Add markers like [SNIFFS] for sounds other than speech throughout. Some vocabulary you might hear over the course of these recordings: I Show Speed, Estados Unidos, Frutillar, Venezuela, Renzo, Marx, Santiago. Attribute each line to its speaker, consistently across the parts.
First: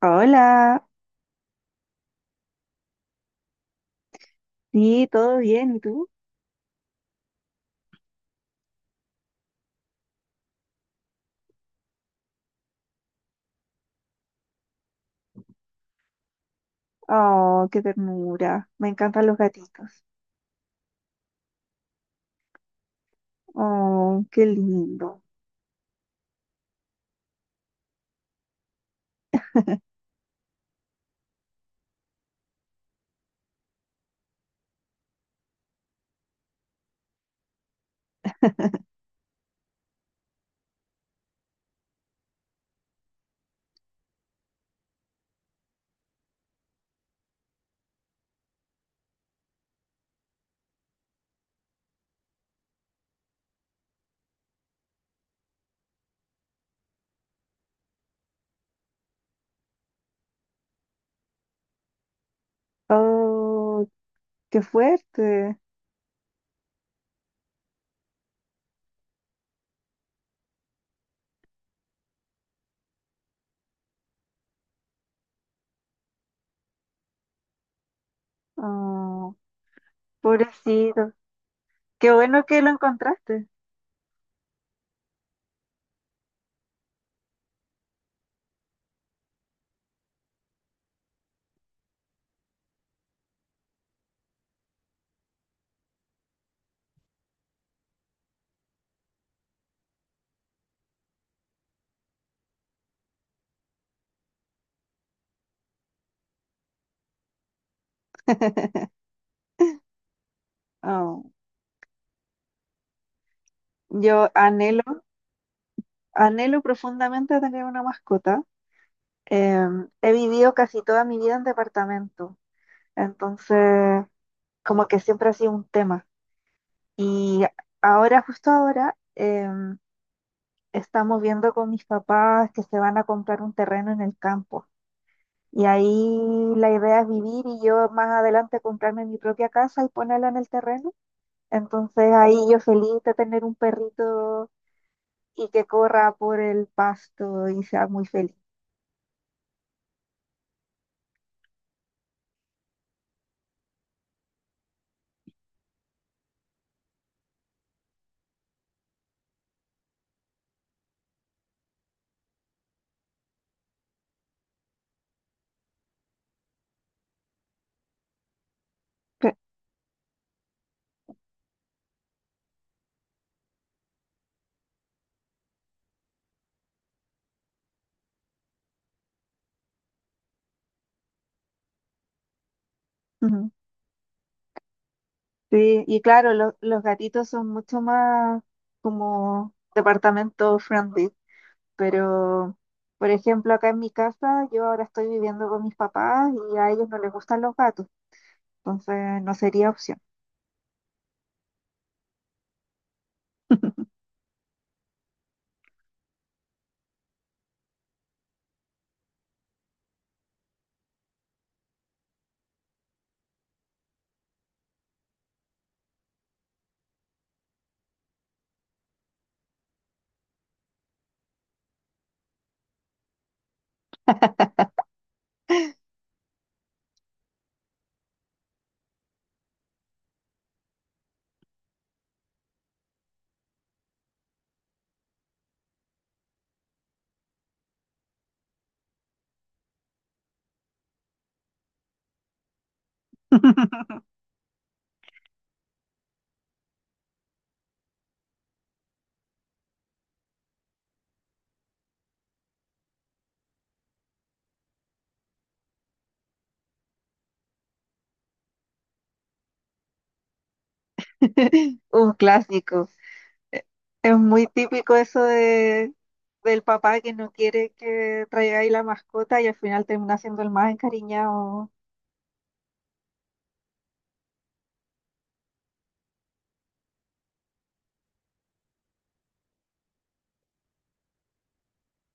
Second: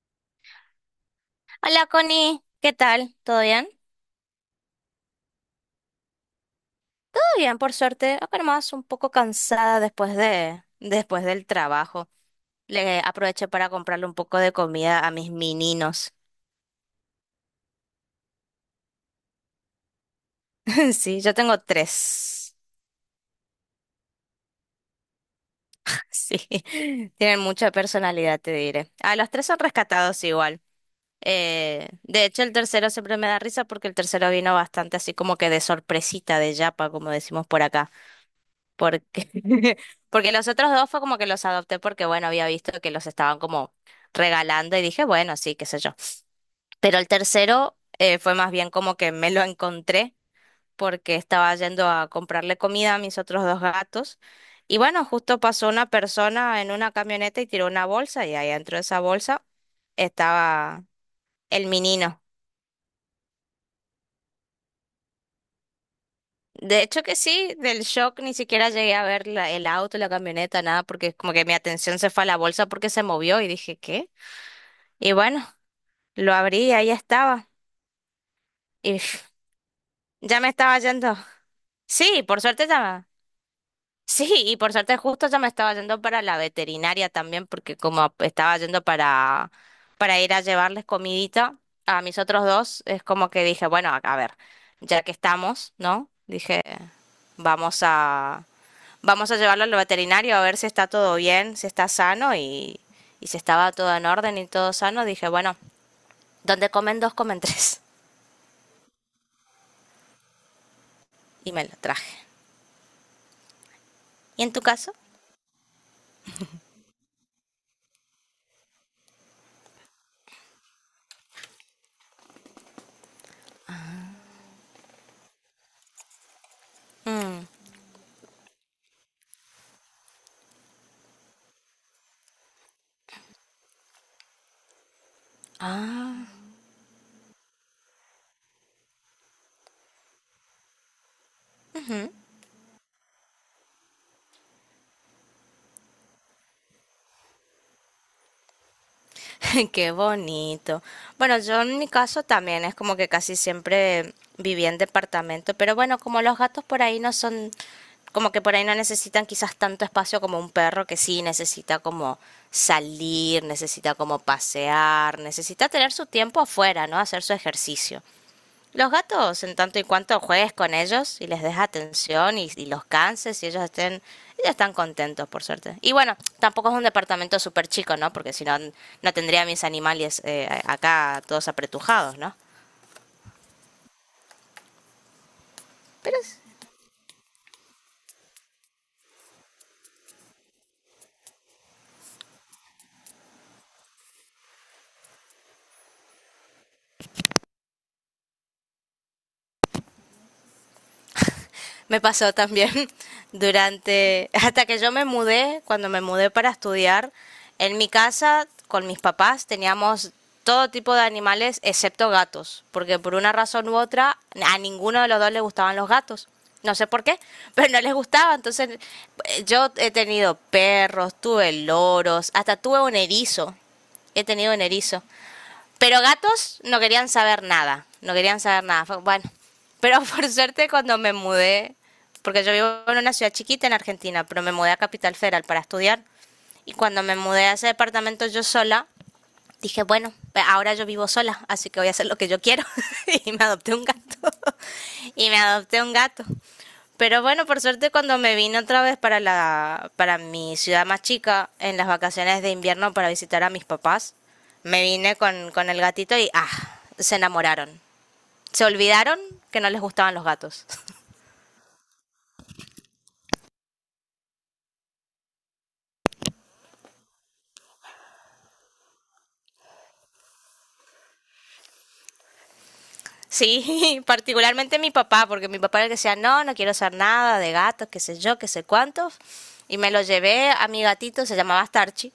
Speaker 1: Hola,
Speaker 2: Hola Connie, ¿qué tal? ¿Todo bien? Todo
Speaker 1: sí, todo bien, ¿y tú?
Speaker 2: bien, por suerte. Acá nomás un poco cansada después del trabajo. Le aproveché para comprarle un poco de comida a mis mininos.
Speaker 1: Oh, qué ternura, me encantan los gatitos.
Speaker 2: [LAUGHS] Sí, yo tengo tres.
Speaker 1: Oh, qué lindo.
Speaker 2: [LAUGHS] Sí, tienen mucha personalidad, te diré. A los tres son rescatados igual. De hecho, el tercero siempre me da risa porque el tercero vino bastante así como que de sorpresita, de yapa, como decimos por acá.
Speaker 1: [LAUGHS]
Speaker 2: porque, [LAUGHS] Porque los otros dos fue como que los adopté porque, bueno, había visto que los estaban como regalando y dije, bueno, sí, qué sé yo. Pero el tercero fue más bien como que me lo encontré porque estaba yendo a comprarle comida a mis otros dos gatos. Y bueno, justo pasó una persona en una camioneta y tiró una bolsa y ahí dentro de esa bolsa estaba el menino.
Speaker 1: Oh, qué fuerte.
Speaker 2: De hecho que sí, del shock ni siquiera llegué a ver el auto, la camioneta, nada, porque como que mi atención se fue a la bolsa porque se movió y dije, ¿qué? Y bueno, lo abrí y ahí estaba. Y
Speaker 1: Oh,
Speaker 2: [SNIFFS] ya me estaba
Speaker 1: pobrecito.
Speaker 2: yendo.
Speaker 1: Qué
Speaker 2: Sí, por
Speaker 1: bueno que
Speaker 2: suerte
Speaker 1: lo
Speaker 2: ya me...
Speaker 1: encontraste.
Speaker 2: Sí, y por suerte justo ya me estaba yendo para la veterinaria también, porque como estaba yendo para ir a llevarles comidita a mis otros dos, es como que dije, bueno, a ver, ya que estamos, ¿no? Dije, vamos a, vamos a llevarlo al veterinario a ver si está todo bien, si está sano y si estaba todo en orden y todo sano. Dije, bueno, donde comen dos, comen tres. [LAUGHS]
Speaker 1: [LAUGHS] Oh,
Speaker 2: Y me lo traje.
Speaker 1: yo
Speaker 2: ¿Y en tu
Speaker 1: anhelo,
Speaker 2: caso?
Speaker 1: anhelo profundamente tener una mascota. He vivido casi toda mi vida en departamento, entonces como que siempre ha sido un tema. Y
Speaker 2: Mm.
Speaker 1: ahora, justo ahora, estamos viendo con mis papás que se van a comprar un terreno en el campo. Y ahí la idea es vivir y yo más adelante comprarme mi propia casa y ponerla en el terreno. Entonces ahí yo feliz de tener un perrito y que corra por el pasto y sea muy feliz.
Speaker 2: [LAUGHS] Qué bonito. Bueno, yo en mi caso también es como que casi siempre viví en departamento, pero bueno, como los gatos por ahí no son, como que por ahí no necesitan quizás tanto espacio como un perro que sí necesita como salir, necesita como pasear, necesita tener su tiempo afuera, ¿no? Hacer su ejercicio. Los
Speaker 1: Cl-
Speaker 2: gatos, en tanto y cuanto juegues con ellos y les des atención y los canses y ellos están contentos, por suerte. Y bueno, tampoco es un departamento súper chico, ¿no? Porque si no, no tendría mis animales acá todos apretujados, ¿no?
Speaker 1: Ujú. Sí, y
Speaker 2: Pero
Speaker 1: claro,
Speaker 2: es
Speaker 1: los gatitos son mucho más como departamento friendly, pero por ejemplo acá en mi casa yo ahora estoy viviendo con mis papás y a ellos no les gustan los gatos. Entonces no sería opción.
Speaker 2: Me pasó también [LAUGHS] durante, hasta que yo me mudé, cuando me mudé para estudiar, en mi casa con mis papás teníamos todo tipo de animales excepto gatos, porque por una razón u otra a ninguno de los dos le gustaban los gatos. No sé por qué, [LAUGHS] pero no les gustaba. Entonces yo he tenido perros, tuve loros, hasta tuve un erizo. He tenido un erizo. Pero gatos no querían saber nada, no querían saber nada. Bueno, pero [LAUGHS] por suerte cuando me mudé, porque yo vivo en una ciudad chiquita en Argentina, pero me mudé a Capital Federal para estudiar. Y cuando me mudé a ese departamento yo sola, dije, bueno, ahora yo vivo sola, así que voy a hacer lo que yo quiero. [LAUGHS] Y me adopté un gato. [LAUGHS] Y me adopté un gato. Pero bueno, por suerte cuando me vine otra vez para mi ciudad más chica en las vacaciones de invierno para visitar a mis papás, me vine con el gatito y ah, se enamoraron. Se olvidaron que no les gustaban los gatos.
Speaker 1: [LAUGHS] Un clásico. Eh, Es muy típico eso de, del papá que no quiere que traigáis la mascota y al final termina siendo el más encariñado.
Speaker 2: Sí, [LAUGHS] particularmente mi papá, porque mi papá era el que decía, no, no quiero hacer nada de gatos, qué sé yo, qué sé cuántos. Y me lo llevé a mi gatito, se llamaba Starchi.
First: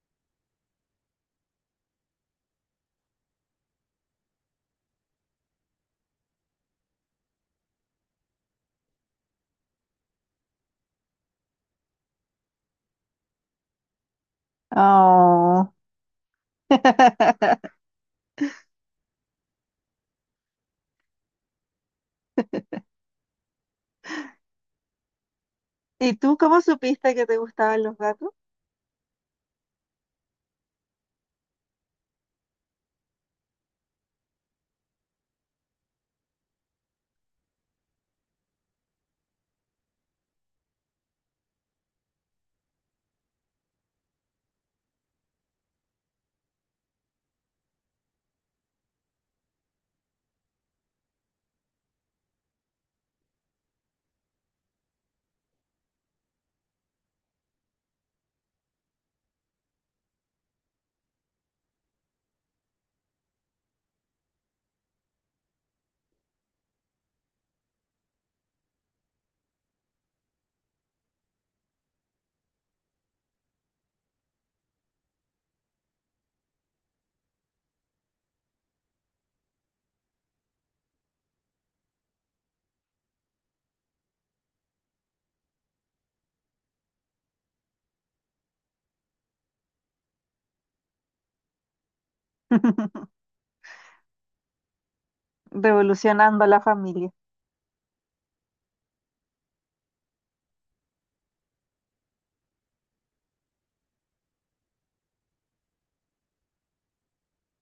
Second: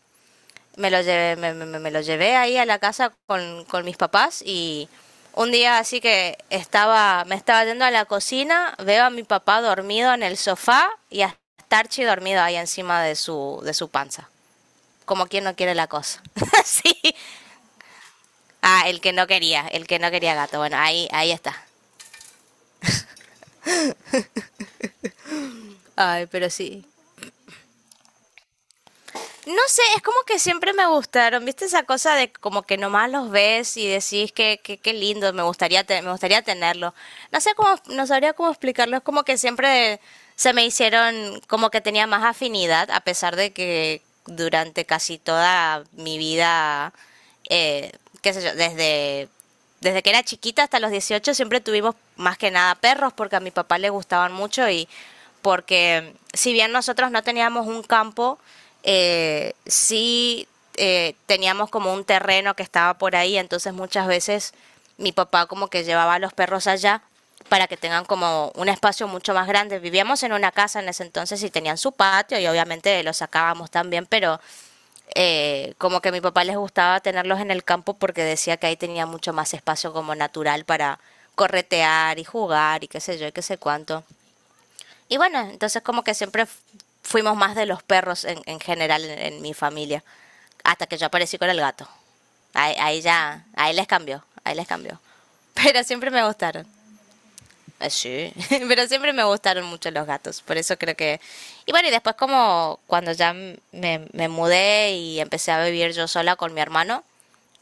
Speaker 2: Me lo llevé, me lo llevé ahí a la casa con mis papás y un día así que estaba, me estaba yendo a la cocina, veo a mi papá dormido en el sofá y a Starchi dormido ahí encima de su panza. Como quien no
Speaker 1: Oh.
Speaker 2: quiere la cosa. [LAUGHS] Sí.
Speaker 1: [LAUGHS]
Speaker 2: Ah, el que no quería, el que no quería gato. Bueno, ahí, ahí está.
Speaker 1: ¿Y
Speaker 2: Ay,
Speaker 1: tú
Speaker 2: pero
Speaker 1: cómo
Speaker 2: sí.
Speaker 1: supiste que te gustaban los gatos?
Speaker 2: No sé, es como que siempre me gustaron, ¿viste esa cosa de como que nomás los ves y decís que qué lindo, me gustaría me gustaría tenerlo. No sé cómo, no sabría cómo explicarlo, es como que siempre se me hicieron como que tenía más afinidad a pesar de que durante casi toda mi vida eh, qué sé yo, desde que era chiquita hasta los 18 siempre tuvimos más que nada perros porque a mi papá le gustaban mucho y porque si bien nosotros no teníamos un campo, sí teníamos como un terreno que estaba por ahí, entonces muchas veces mi papá como que llevaba a los perros allá para que tengan como un espacio mucho más grande. Vivíamos en una casa en ese entonces y tenían su patio y obviamente lo sacábamos también, pero como que a mi papá les gustaba tenerlos en el campo porque decía que ahí tenía mucho más espacio como natural para corretear y jugar y qué sé yo y qué sé cuánto. Y bueno, entonces como que siempre fuimos más de los perros en general en mi familia, hasta que yo aparecí con el gato. Ahí, ahí ya, ahí les cambió, ahí les cambió. [LAUGHS] Pero siempre me
Speaker 1: Revolucionando a la
Speaker 2: gustaron.
Speaker 1: familia.
Speaker 2: Así. [LAUGHS] Pero siempre me gustaron mucho los gatos, por eso creo que... Y bueno, y después como cuando ya me mudé y empecé a vivir yo sola con mi hermano,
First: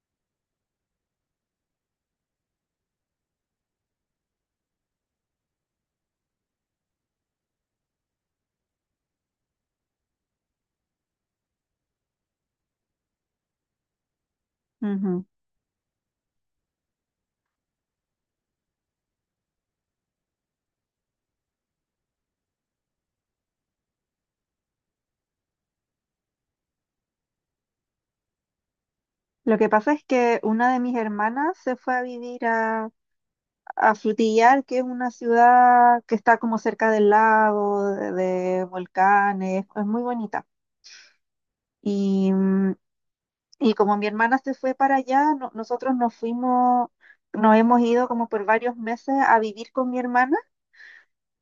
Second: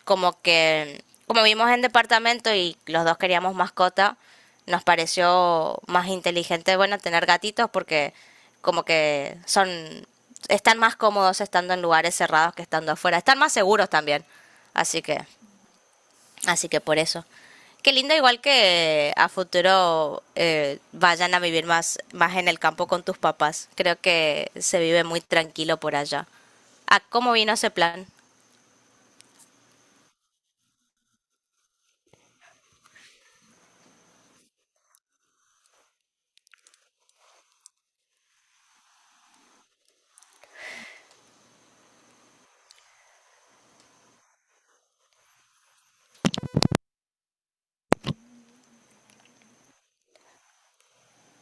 Speaker 2: como que como vivimos en departamento y los dos queríamos mascota, nos pareció más inteligente, bueno, tener gatitos porque como que son, están más cómodos estando en lugares cerrados que estando afuera, están más seguros también. Así que
Speaker 1: Ujú.
Speaker 2: Así que por eso. Qué lindo, igual que a futuro vayan a vivir más, más en el campo con tus papás. Creo que se vive muy tranquilo por allá. Ah, ¿cómo vino ese plan?
Speaker 1: Lo que pasa es que una de mis hermanas se fue a vivir a Frutillar, que es una ciudad que está como cerca del lago, de volcanes, es muy bonita. Y, y como mi hermana se fue para allá, nosotros nos fuimos, nos hemos ido como por varios meses a vivir con mi hermana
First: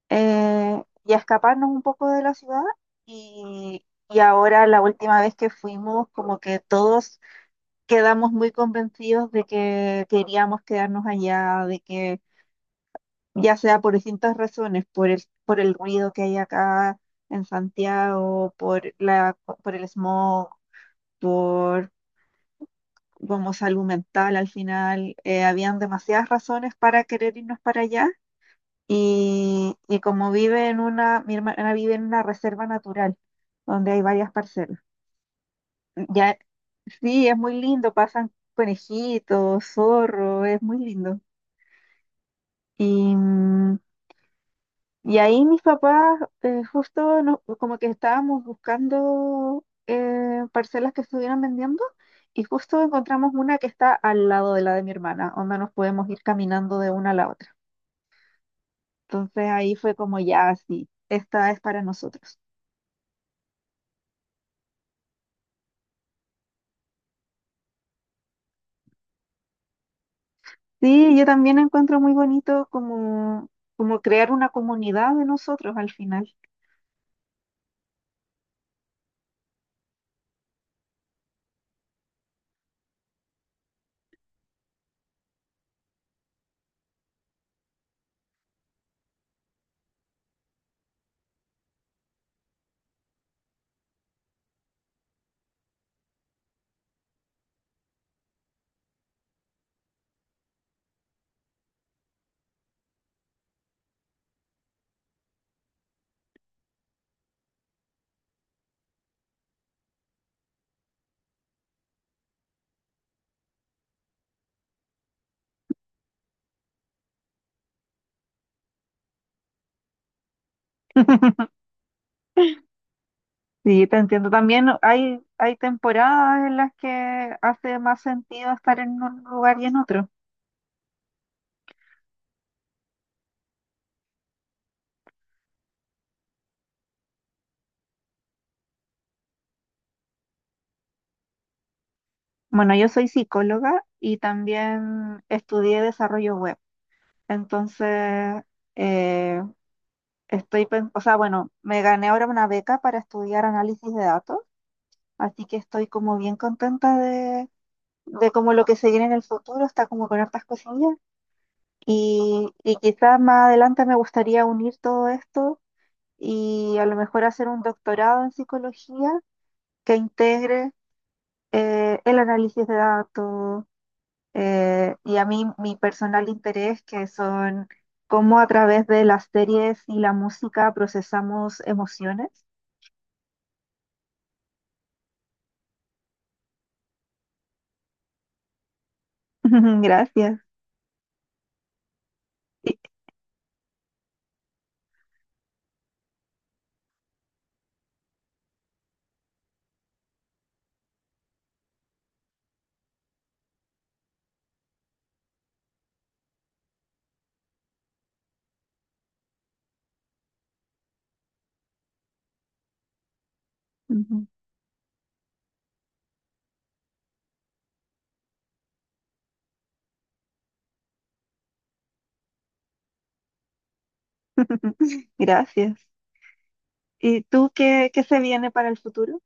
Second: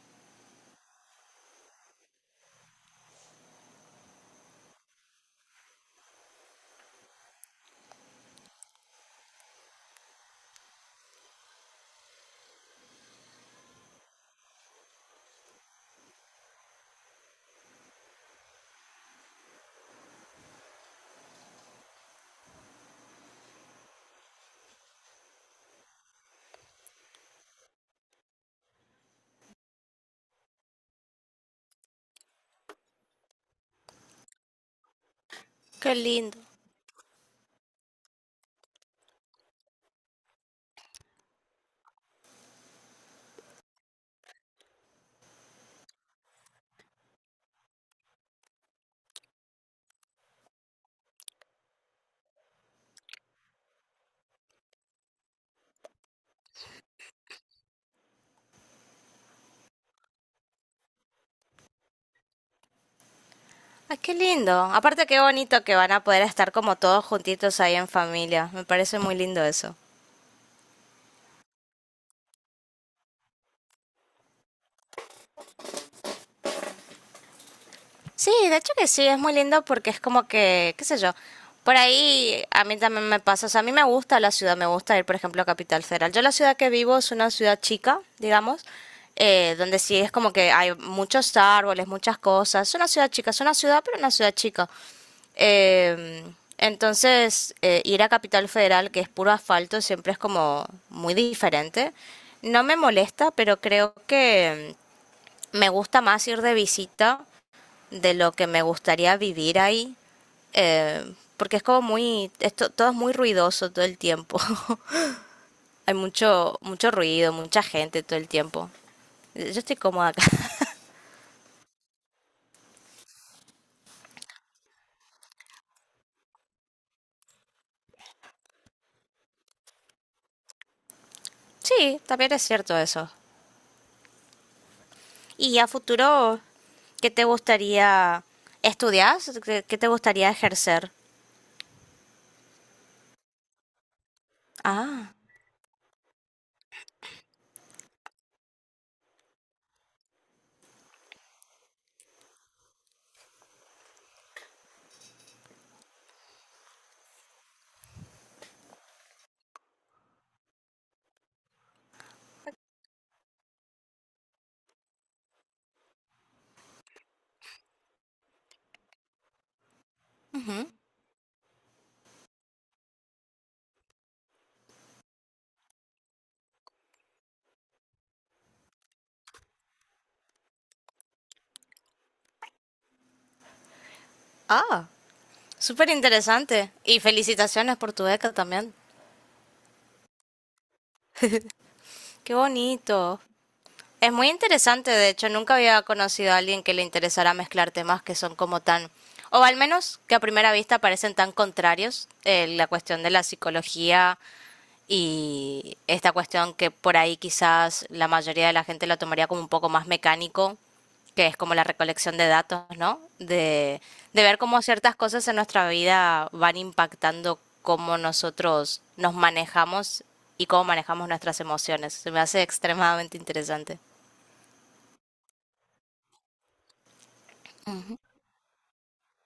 Speaker 1: y a escaparnos un poco de la ciudad. Y ahora la última vez que fuimos, como que todos quedamos muy convencidos de que queríamos quedarnos allá, de que ya sea por distintas razones, por el ruido que hay acá en Santiago, por la, por el smog, como salud mental al final, habían demasiadas razones para querer irnos para allá y como vive en una, mi hermana vive en una reserva natural donde hay varias parcelas.
Speaker 2: Qué
Speaker 1: Ya,
Speaker 2: lindo.
Speaker 1: sí, es muy lindo, pasan conejitos, zorro, es muy lindo. Y, mm. Y ahí mis papás justo como que estábamos buscando parcelas que estuvieran vendiendo y justo encontramos una que está al lado de la de mi hermana, donde nos podemos ir caminando de una a la otra. Entonces ahí fue como ya sí, esta es para nosotros.
Speaker 2: Ay, qué lindo. Aparte, qué bonito que van a poder estar como todos juntitos ahí en familia. Me parece muy lindo eso.
Speaker 1: Sí, yo también encuentro muy bonito como, como crear una comunidad de nosotros al final.
Speaker 2: Sí, de hecho que sí, es muy lindo porque es como que, qué sé yo, por ahí a mí también me pasa, o sea, a mí me gusta la ciudad, me gusta ir, por ejemplo, a Capital Federal. Yo la ciudad que vivo es una ciudad chica, digamos, donde sí es como que hay muchos árboles, muchas cosas. Es una ciudad chica, es una ciudad, pero una ciudad chica. Eh, entonces, ir a Capital Federal, que es puro asfalto, siempre es como muy diferente. No me molesta, pero creo que me gusta más ir de visita de lo que me gustaría vivir ahí, porque es como muy, esto, todo es muy ruidoso todo el tiempo. [LAUGHS] Hay mucho, mucho ruido, mucha gente todo el tiempo. Yo estoy cómoda acá. [LAUGHS]
Speaker 1: Sí, te entiendo. También hay temporadas en las que hace más sentido estar en un lugar y en otro.
Speaker 2: Sí, también es cierto eso. ¿Y a futuro qué te gustaría estudiar? ¿Qué te gustaría ejercer?
Speaker 1: Bueno, yo soy psicóloga y
Speaker 2: Ah,
Speaker 1: también estudié desarrollo web. Entonces, eh, estoy, o sea, bueno, me gané ahora una beca para estudiar análisis de datos, así que estoy como bien contenta de como lo que se viene en el futuro, está como con hartas cosillas. Y quizás más adelante me gustaría unir todo esto y a lo mejor hacer un doctorado en psicología que
Speaker 2: ujú.
Speaker 1: integre el análisis de datos y a mí mi personal interés, que son cómo a través de las series y la música procesamos emociones.
Speaker 2: Ah, súper interesante. Y felicitaciones por tu beca también.
Speaker 1: [LAUGHS] Gracias.
Speaker 2: Qué
Speaker 1: Y-
Speaker 2: bonito. Es muy interesante, de hecho, nunca había conocido a alguien que le interesara mezclar temas que son como o al menos que a primera vista parecen tan contrarios, la cuestión de la psicología y esta cuestión que por ahí quizás la mayoría de la gente lo tomaría como un poco más mecánico, que es como la recolección de datos, ¿no? De
Speaker 1: Ujú.
Speaker 2: ver cómo ciertas cosas en nuestra vida van impactando cómo nosotros nos manejamos y cómo manejamos nuestras emociones. Se me hace extremadamente interesante.
Speaker 1: [LAUGHS] Gracias. ¿Y tú qué, qué se viene para el futuro?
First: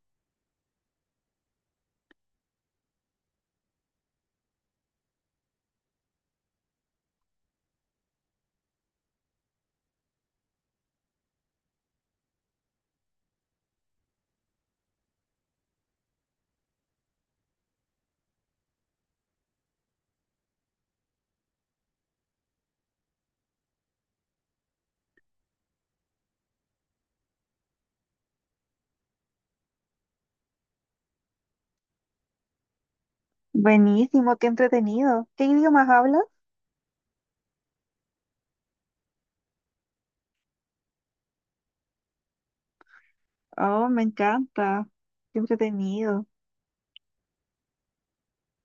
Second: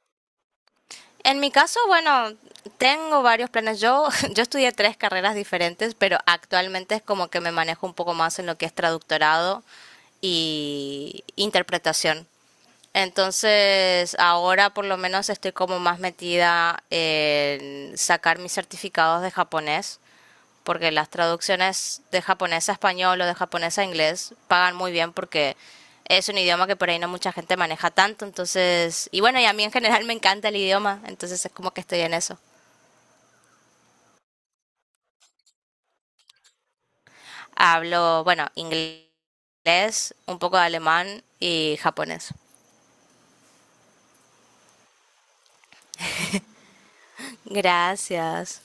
Speaker 2: En mi caso, bueno, tengo varios planes. Yo, [LAUGHS] yo estudié tres carreras diferentes, pero actualmente es como que me manejo un poco más en lo que es traductorado y interpretación. Entonces, ahora por lo menos estoy como más metida en sacar mis certificados de japonés porque las traducciones de japonés a español o de japonés a inglés pagan muy bien porque es un idioma que por ahí no mucha gente maneja tanto, entonces, y bueno, y a mí en general me encanta el idioma, entonces es como que estoy en eso.
Speaker 1: Buenísimo, qué entretenido. ¿Qué idiomas hablas?
Speaker 2: Hablo, bueno, inglés, un poco de alemán y japonés.
Speaker 1: Oh, me encanta. Qué entretenido.
Speaker 2: Gracias.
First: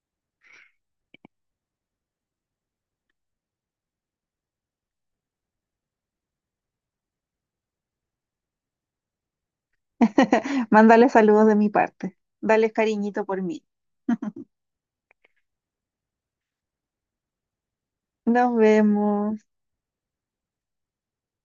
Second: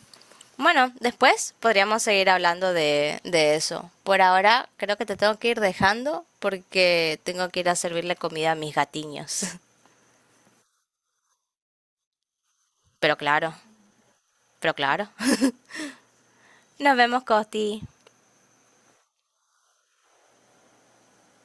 Speaker 2: Bueno, después podríamos seguir hablando de eso. Por ahora creo que te tengo que ir dejando porque tengo que ir a servirle comida a mis gatiños.
Speaker 1: [LAUGHS] Mándale saludos de mi parte. Dale
Speaker 2: [LAUGHS] Pero
Speaker 1: cariñito por
Speaker 2: claro,
Speaker 1: mí.
Speaker 2: pero claro. Nos vemos, Costi.
Speaker 1: Nos vemos.